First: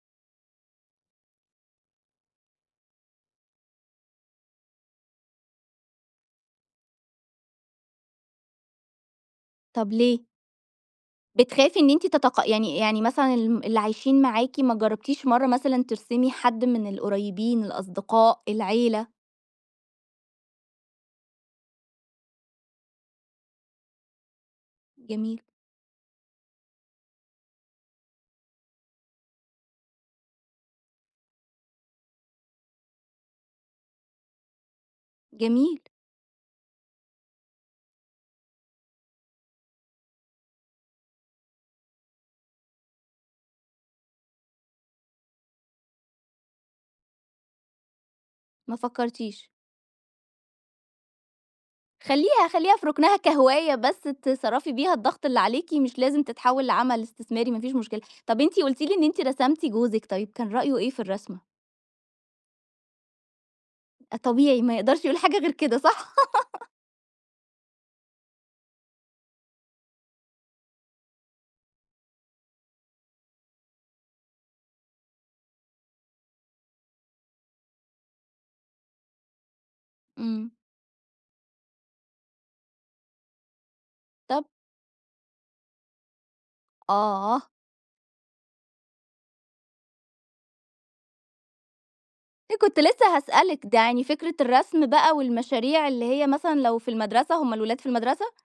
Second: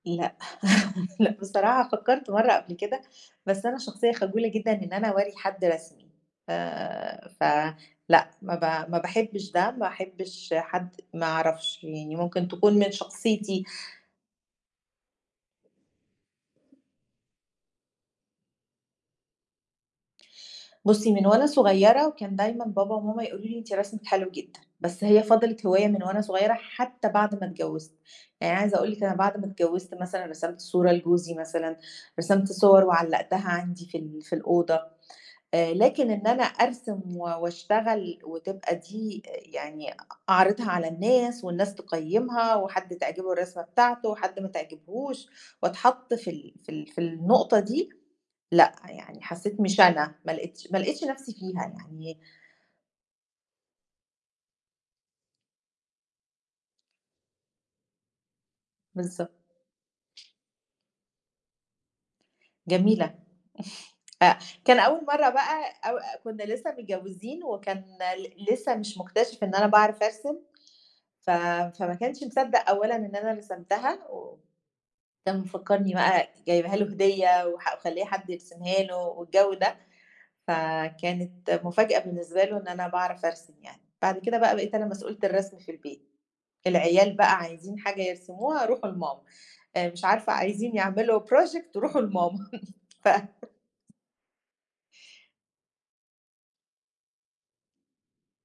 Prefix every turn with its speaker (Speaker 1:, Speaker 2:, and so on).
Speaker 1: لأ، لأ بصراحة فكّرت مرَّة قبْل كده، بس أنا شخصية خجولة جدًا إن أنا أورّي حد رسمي، ف ف لأ، ما ب ما باحبش ده، ما
Speaker 2: طَب ليه؟
Speaker 1: احبش حد ما
Speaker 2: بتخافي
Speaker 1: أعرفش،
Speaker 2: إن إنت
Speaker 1: يعني ممكن
Speaker 2: تتق
Speaker 1: تكون
Speaker 2: يعني
Speaker 1: من
Speaker 2: يعني مثلًا الم
Speaker 1: شخصيتي.
Speaker 2: اللي عايشين معاكِ ما جرّبتيش مرَّة مثلًا ترسمي حد من القريبين، الأصدقاء، العيلة؟
Speaker 1: بُصّي، من وأنا صغيّرة وكان دايمًا بابا وماما يقولوا لي: "إن أنتِ رسمِك حلو جدًا." بس هي
Speaker 2: جميل.
Speaker 1: فضِلِت هواية من وأنا صغيرة حتى بعد ما اتجوّزت، يعني عايزة أقول لِك أنا بَعد ما اتجوّزت مثلًا رسِمت صورة لجوزي مثلًا، رسِمت صوَر وعلّقتها عَندي في ال في الأوضة. آآ،
Speaker 2: جميل.
Speaker 1: لكن إن أنا أرسِم و وأشتغل وتبقى دي آآ، يعني أ أعرِضها على الناس والناس تقيّمها وحد تعجبه الرسمة بتاعته وحد ما تعجبهوش واتحَط في ال في ال في النقطة دي، لأ،
Speaker 2: ما
Speaker 1: يعني
Speaker 2: فكّرتيش.
Speaker 1: حسّيت مش أنا، ما لقيتش ما لقيتش نفْسي فيها يعني
Speaker 2: خلّيها خلّيها في رُكنها كهواية، بس تِصرّفي بيها الضغط اللي عليكِ، مش لازم تتحوّل لعمل إستثماري، ما فيش مشكلة. طَب أنتِ قلتِ لي إن أنتِ
Speaker 1: بالضبط.
Speaker 2: رسمتِ جوزِك، طيب كان رأيه إيه في الرسمة؟
Speaker 1: جميلة،
Speaker 2: أ
Speaker 1: أ
Speaker 2: طبيعي ما
Speaker 1: كان أول
Speaker 2: يقدَرش يقول
Speaker 1: مرَّة
Speaker 2: حاجة غير
Speaker 1: بقى
Speaker 2: كده،
Speaker 1: أو
Speaker 2: صح؟
Speaker 1: أ كنّا لسّه متجوزين وكان ل لسه مش مكتشِف إن أنا باعرَف أرسم، ف فما كانش مصدّق أولًا إن أنا رسمتها و كان مفكّرني بقى جايبها له هدية وح ومخليّة حد يرسمها له والجو ده،
Speaker 2: امم.
Speaker 1: فكانت مفاجأة بالنسبة له إن أنا باعرَف أرسم يعني. بَعد كده
Speaker 2: طَب
Speaker 1: بقى بقيت أنا مسؤولة الرسم في البيت، العيال بقى
Speaker 2: آه.
Speaker 1: عايزين حاجة يرسموها، رُوحوا لماما، أ مش عارفة عايزين يعملوا project رُوحوا لماما
Speaker 2: إ كنت
Speaker 1: ف
Speaker 2: لسه هاسألِك، ده يعني فكرة الرسم بقى والمشاريع اللي هي مثلًا لو في المدرسة هُم الولاد في المدرسة؟